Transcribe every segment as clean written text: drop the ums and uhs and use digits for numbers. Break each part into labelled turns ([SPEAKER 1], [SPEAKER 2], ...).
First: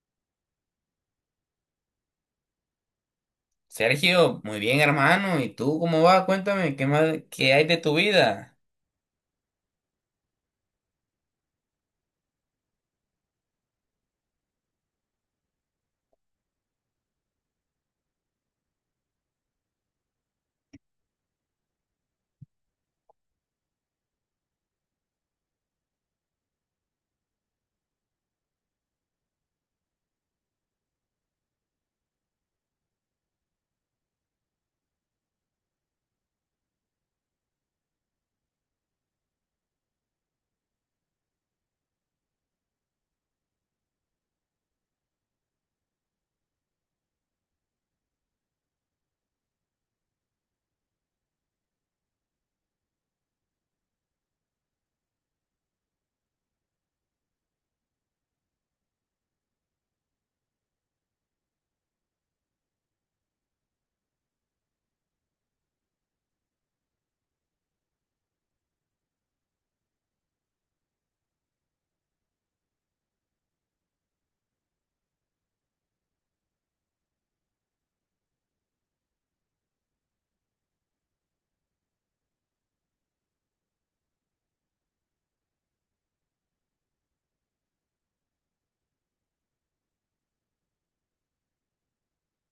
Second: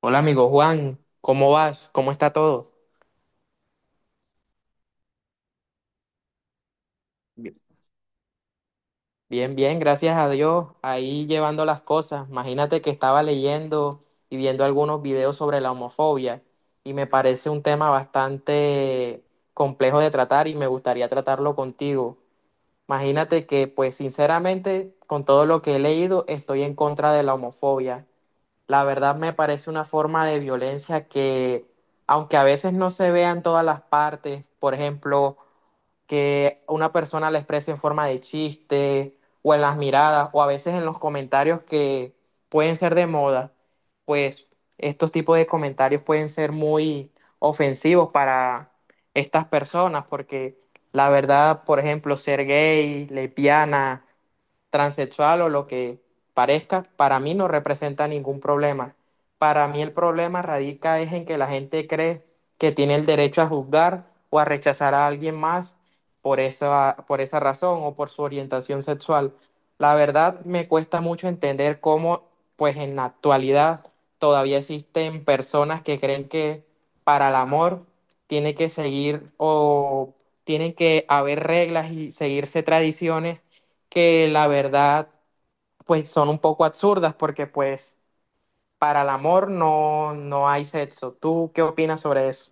[SPEAKER 1] Hola amigo Juan, ¿cómo vas? ¿Cómo está todo?
[SPEAKER 2] Sergio, muy bien, hermano. ¿Y tú cómo vas? Cuéntame, ¿qué más, qué
[SPEAKER 1] Bi-
[SPEAKER 2] hay de tu vida?
[SPEAKER 1] Bien, bien, gracias a Dios. Ahí llevando las cosas. Imagínate que estaba leyendo y viendo algunos videos sobre la homofobia y me parece un tema bastante complejo de tratar y me gustaría tratarlo contigo. Imagínate que, pues sinceramente, con todo lo que he leído, estoy en contra de la homofobia. La verdad me parece una forma de violencia que, aunque a veces no se vea en todas las partes, por ejemplo, que una persona la exprese en forma de chiste o en las miradas o a veces en los comentarios que pueden ser de moda, pues estos tipos de comentarios pueden ser muy ofensivos para estas personas porque la verdad, por ejemplo, ser gay, lesbiana, transexual o lo que parezca, para mí no representa ningún problema. Para mí el problema radica es en que la gente cree que tiene el derecho a juzgar o a rechazar a alguien más por esa razón o por su orientación sexual. La verdad me cuesta mucho entender cómo, pues en la actualidad, todavía existen personas que creen que para el amor tiene que seguir o tienen que haber reglas y seguirse tradiciones que la verdad pues son un poco absurdas porque pues para el amor no, no hay sexo. ¿Tú qué opinas sobre eso?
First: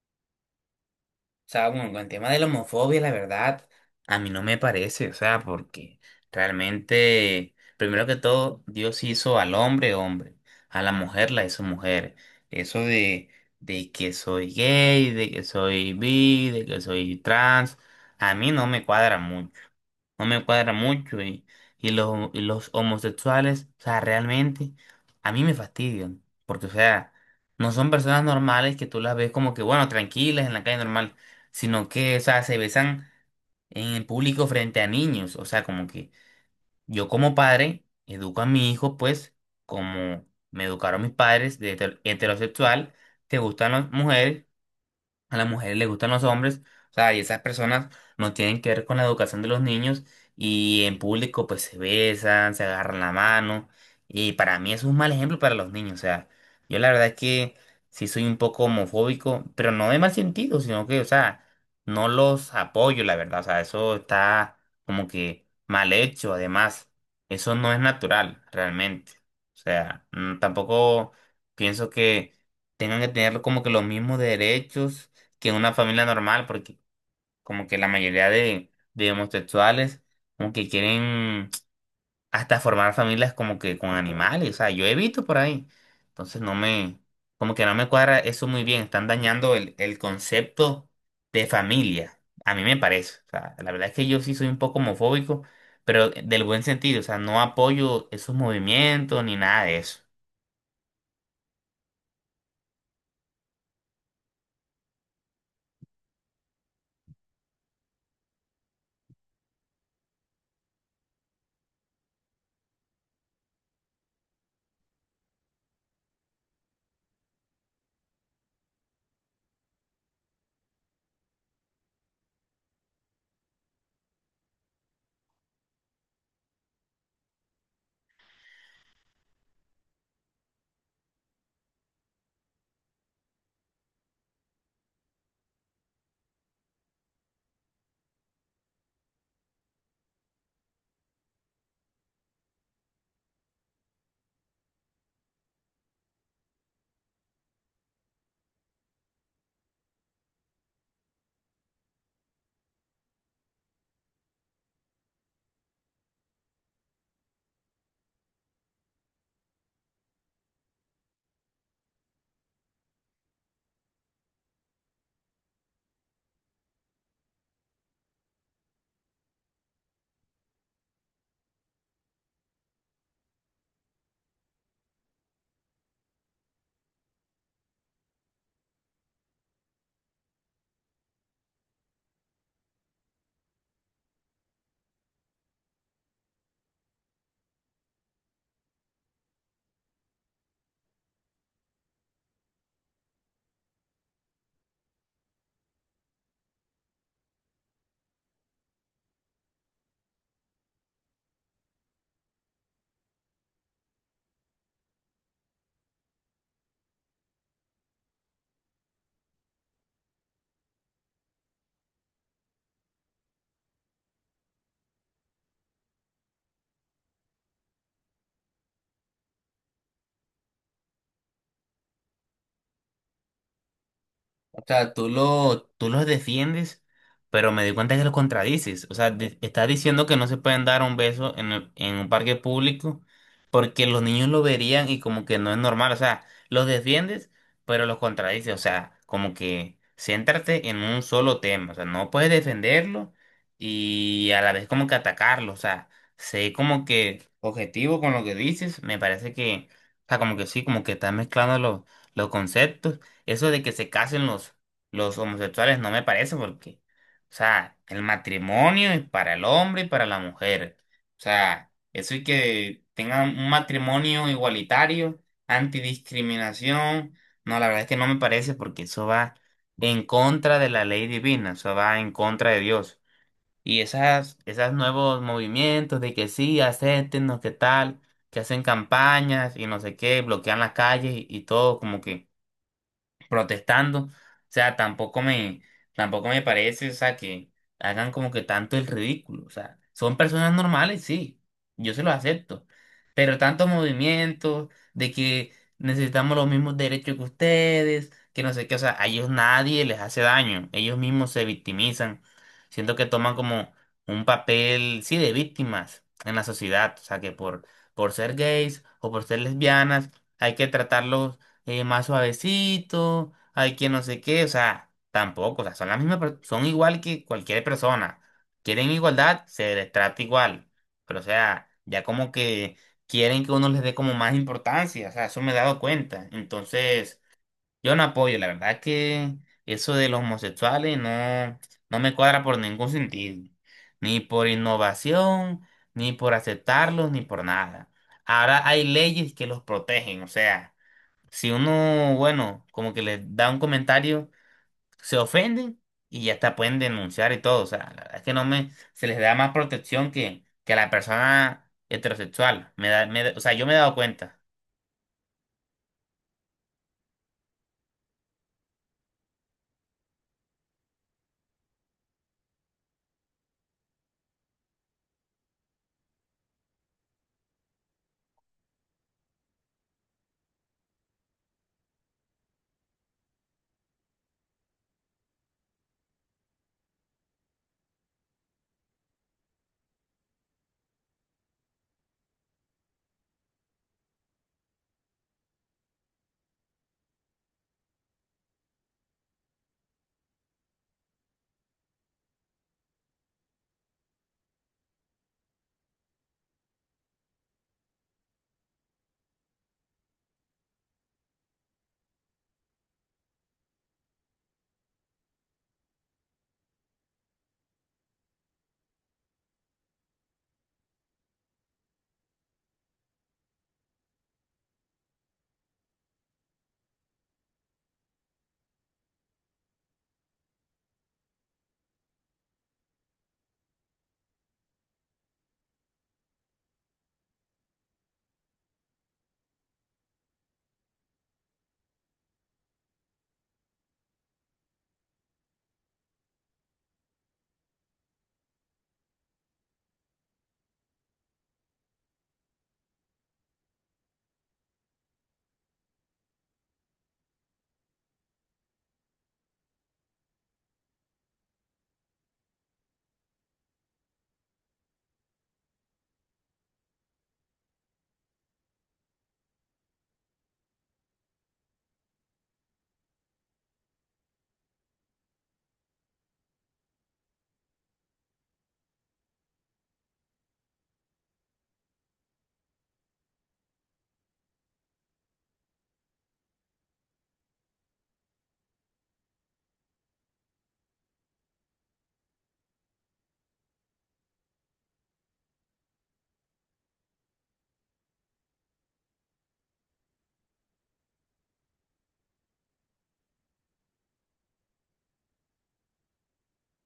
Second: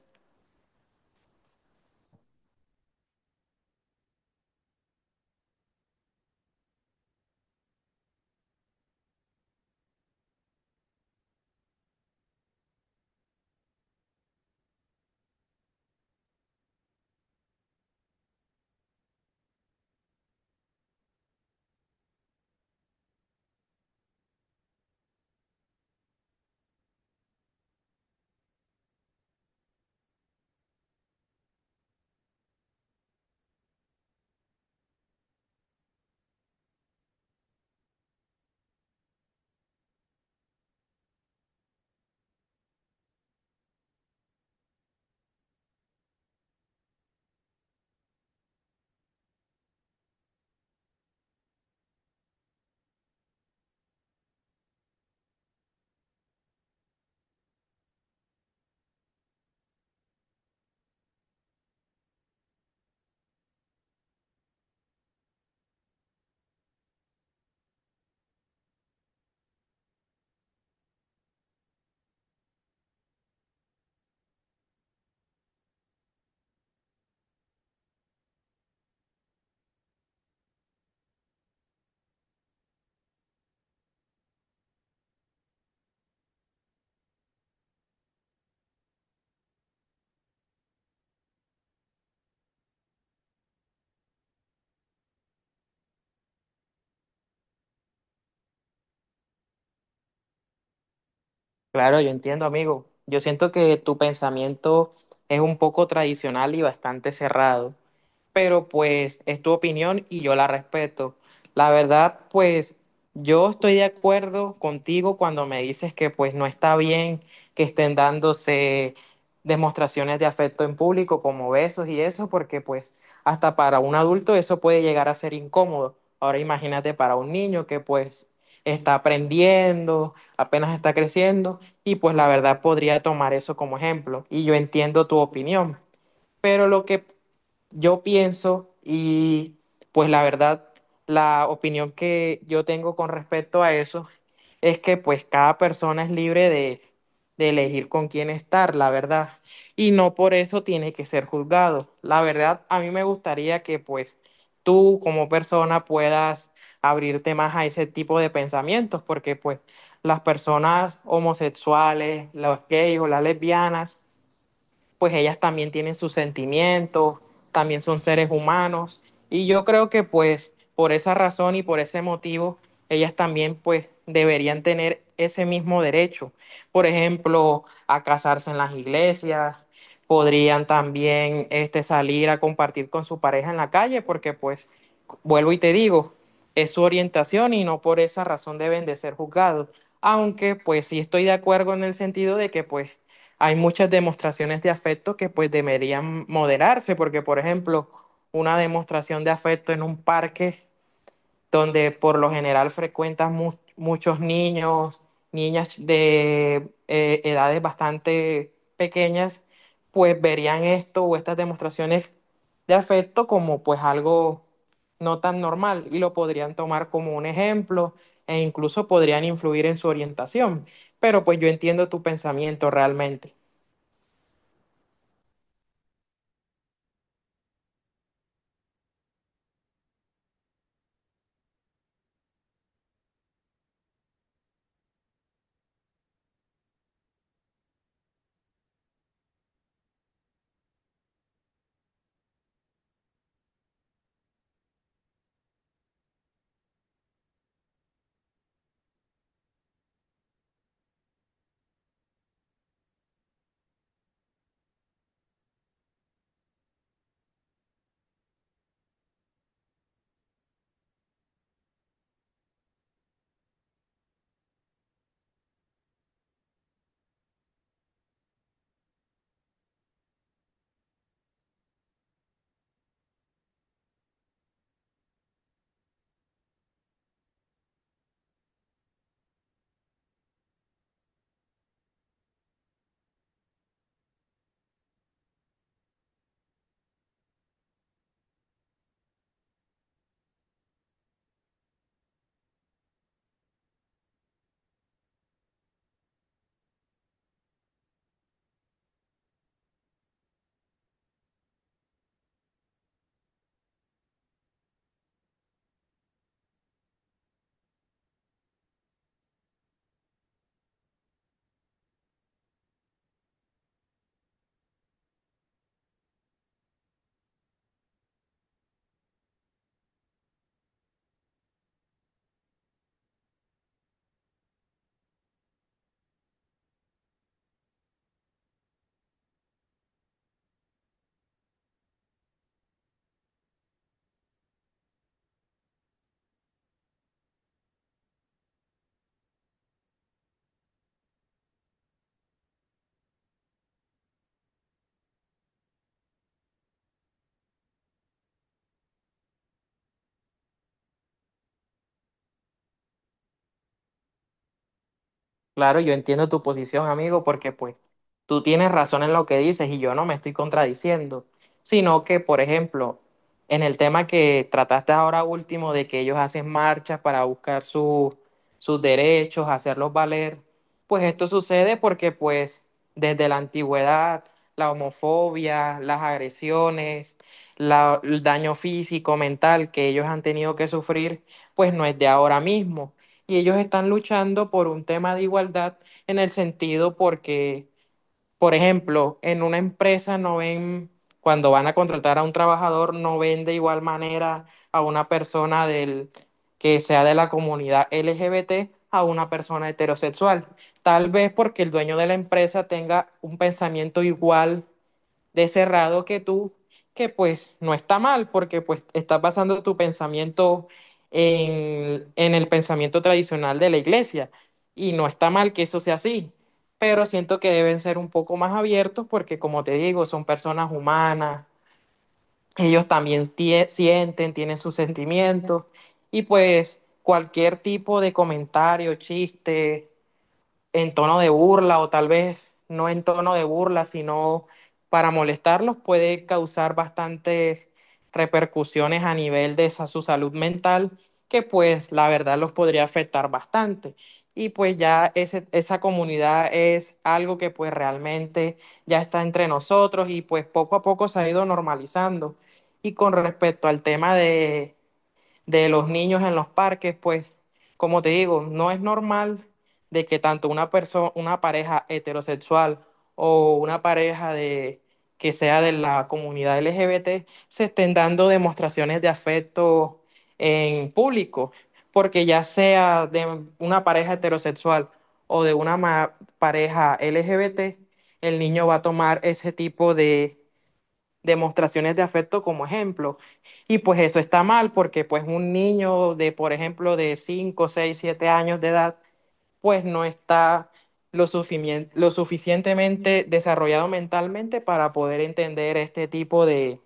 [SPEAKER 2] O sea, bueno, con el tema de la homofobia, la verdad, a mí no me parece, o sea, porque realmente, primero que todo, Dios hizo al hombre hombre, a la mujer la hizo mujer. Eso de que soy gay, de que soy bi, de que soy trans, a mí no me cuadra mucho no me cuadra mucho y los homosexuales, o sea, realmente a mí me fastidian, porque, o sea, no son personas normales que tú las ves como que, bueno, tranquilas en la calle normal sino que, o sea, se besan en el público frente a niños. O sea, como que yo como padre educo a mi hijo, pues, como me educaron mis padres de heterosexual, te gustan las mujeres a las mujeres les gustan los hombres, o sea, y esas personas no tienen que ver con la educación de los niños y en público pues se besan, se agarran la mano y para mí es un mal ejemplo para los niños, o sea, yo la verdad es que sí soy un poco homofóbico, pero no de mal sentido, sino que, o sea, no los apoyo, la verdad, o sea, eso está como que mal hecho, además, eso no es natural realmente, o sea, tampoco pienso que tengan que tener como que los mismos derechos que en una familia normal, porque como que la mayoría de homosexuales como que quieren hasta formar familias como que con animales, o sea, yo he visto por ahí. Entonces no me, como que no me cuadra eso muy bien, están dañando el concepto de familia, a mí me parece. O sea, la verdad es que yo sí soy un poco homofóbico, pero del buen sentido, o sea, no apoyo esos movimientos ni nada de eso.
[SPEAKER 1] Claro, yo entiendo, amigo. Yo siento que tu pensamiento es un poco tradicional y bastante cerrado, pero pues es tu opinión y yo la respeto. La verdad, pues yo estoy de acuerdo contigo cuando me dices que pues no está bien que estén dándose demostraciones de afecto en público como besos y eso, porque pues hasta para un adulto eso puede llegar a ser incómodo. Ahora imagínate para un niño que pues está aprendiendo, apenas está creciendo y pues la verdad podría tomar eso como ejemplo. Y yo entiendo tu opinión. Pero lo que yo pienso y pues la verdad, la opinión que yo tengo con respecto a eso es que pues cada persona es libre de elegir con quién estar, la verdad. Y no por eso tiene que ser juzgado. La verdad, a mí me gustaría que pues tú como persona puedas abrirte más a ese tipo de pensamientos, porque pues las personas homosexuales, los gays o las lesbianas, pues ellas también tienen sus sentimientos, también son seres humanos y yo creo que pues por esa razón y por ese motivo ellas también pues deberían tener ese mismo derecho. Por ejemplo, a casarse en las iglesias, podrían también este, salir a compartir con su pareja en la calle porque pues vuelvo y te digo, es su orientación y no por esa razón deben de ser juzgados. Aunque pues sí estoy de acuerdo en el sentido de que pues hay muchas demostraciones de afecto que pues deberían moderarse, porque por ejemplo, una demostración de afecto en un parque donde por lo general frecuentas muchos niños, niñas de edades bastante pequeñas, pues verían esto o estas demostraciones de afecto como pues algo no tan normal y lo podrían tomar como un ejemplo e incluso podrían influir en su orientación. Pero pues yo entiendo tu pensamiento realmente.
[SPEAKER 2] O sea, tú lo, tú los defiendes, pero me di cuenta que los contradices. O sea, estás diciendo que no se pueden dar un beso en un parque público porque los niños lo verían y como que no es normal. O sea, los defiendes, pero los contradices. O sea, como que céntrate en un solo tema. O sea, no puedes defenderlo y a la vez como que atacarlo. O sea, sé como que objetivo con lo que dices. Me parece que, o sea, como que sí, como que estás mezclando los conceptos. Eso de que se casen los homosexuales no me parece porque, o sea, el matrimonio es para el hombre y para la mujer. O sea, eso y que tengan un matrimonio igualitario, antidiscriminación, no, la verdad es que no me parece porque eso va en contra de la ley divina, eso va en contra de Dios. Y esas, esos nuevos movimientos de que sí, acéptenos, qué tal, que hacen campañas y no sé qué, bloquean las calles y todo como que protestando. O sea, tampoco me parece, o sea, que hagan como que tanto el ridículo. O sea, son personas normales, sí, yo se los acepto. Pero tantos movimientos de que necesitamos los mismos derechos que ustedes, que no sé qué, o sea, a ellos nadie les hace daño, ellos mismos se victimizan. Siento que toman como un papel, sí, de víctimas en la sociedad, o sea, que por ser gays o por ser lesbianas hay que tratarlos más suavecito, hay que no sé qué, o sea, tampoco, o sea, son las mismas, son igual que cualquier persona. Quieren igualdad, se les trata igual, pero o sea, ya como que quieren que uno les dé como más importancia, o sea, eso me he dado cuenta. Entonces, yo no apoyo, la verdad que eso de los homosexuales no, no me cuadra por ningún sentido, ni por innovación, ni por aceptarlos, ni por nada. Ahora hay leyes que los protegen, o sea. Si uno, bueno, como que le da un comentario, se ofenden y ya hasta pueden denunciar y todo. O sea, la verdad es que no me, se les da más protección que a la persona heterosexual. O sea, yo me he dado cuenta.
[SPEAKER 1] Claro, yo entiendo tu posición, amigo, porque pues tú tienes razón en lo que dices y yo no me estoy contradiciendo, sino que, por ejemplo, en el tema que trataste ahora último de que ellos hacen marchas para buscar sus derechos, hacerlos valer, pues esto sucede porque pues desde la antigüedad la homofobia, las agresiones, el daño físico, mental que ellos han tenido que sufrir, pues no es de ahora mismo y ellos están luchando por un tema de igualdad en el sentido porque, por ejemplo, en una empresa no ven, cuando van a contratar a un trabajador, no ven de igual manera a una persona del, que sea de la comunidad LGBT a una persona heterosexual. Tal vez porque el dueño de la empresa tenga un pensamiento igual de cerrado que tú, que pues no está mal, porque pues estás basando tu pensamiento en el pensamiento tradicional de la iglesia, y no está mal que eso sea así, pero siento que deben ser un poco más abiertos porque como te digo, son personas humanas, ellos también sienten, tienen sus sentimientos, y pues cualquier tipo de comentario, chiste en tono de burla o tal vez no en tono de burla, sino para molestarlos, puede causar bastantes repercusiones a nivel de esa, su salud mental, que pues la verdad los podría afectar bastante. Y pues ya esa comunidad es algo que pues realmente ya está entre nosotros y pues poco a poco se ha ido normalizando. Y con respecto al tema de los niños en los parques, pues como te digo, no es normal de que tanto una persona, una pareja heterosexual o una pareja de que sea de la comunidad LGBT se estén dando demostraciones de afecto en público, porque ya sea de una pareja heterosexual o de una pareja LGBT, el niño va a tomar ese tipo de demostraciones de afecto como ejemplo. Y pues eso está mal porque pues un niño de, por ejemplo, de 5 6 7 años de edad, pues no está lo, lo suficientemente desarrollado mentalmente para poder entender este tipo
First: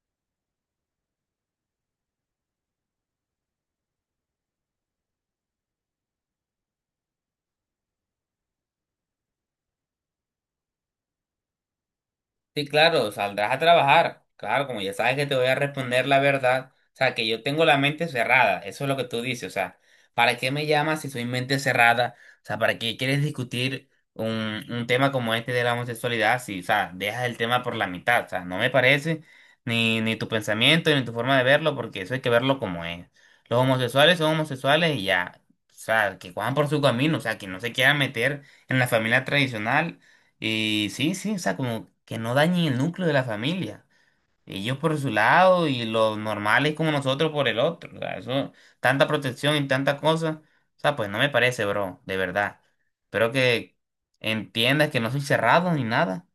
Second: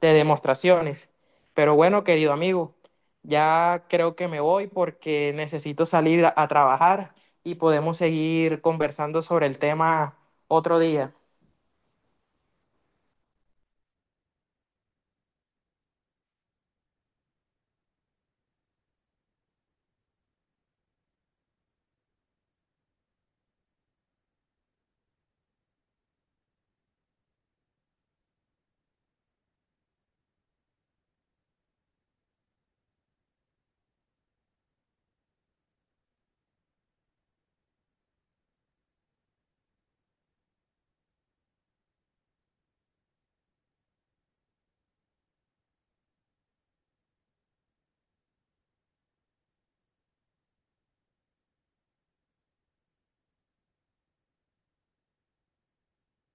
[SPEAKER 1] de demostraciones. Pero bueno, querido amigo, ya creo que me voy porque necesito salir a trabajar y podemos seguir conversando sobre el tema otro día.
[SPEAKER 2] Sí, claro, saldrás a trabajar. Claro, como ya sabes que te voy a responder la verdad, o sea, que yo tengo la mente cerrada, eso es lo que tú dices, o sea, ¿para qué me llamas si soy mente cerrada? O sea, ¿para qué quieres discutir un tema como este de la homosexualidad si, o sea, dejas el tema por la mitad? O sea, no me parece ni tu pensamiento ni tu forma de verlo, porque eso hay que verlo como es. Los homosexuales son homosexuales y ya, o sea, que cojan por su camino, o sea, que no se quieran meter en la familia tradicional y sí, sí, o sea, como que no dañen el núcleo de la familia. Ellos por su lado y los normales como nosotros por el otro. O sea, eso, tanta protección y tanta cosa. O sea, pues no me parece, bro, de verdad. Espero que entiendas que no soy cerrado ni nada.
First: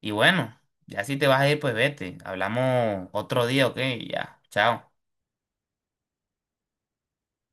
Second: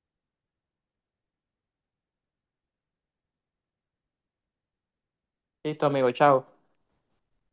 [SPEAKER 2] Y bueno, ya si te vas a ir, pues vete. Hablamos otro día, ¿ok? Ya, chao.
[SPEAKER 1] Listo, amigo, chao.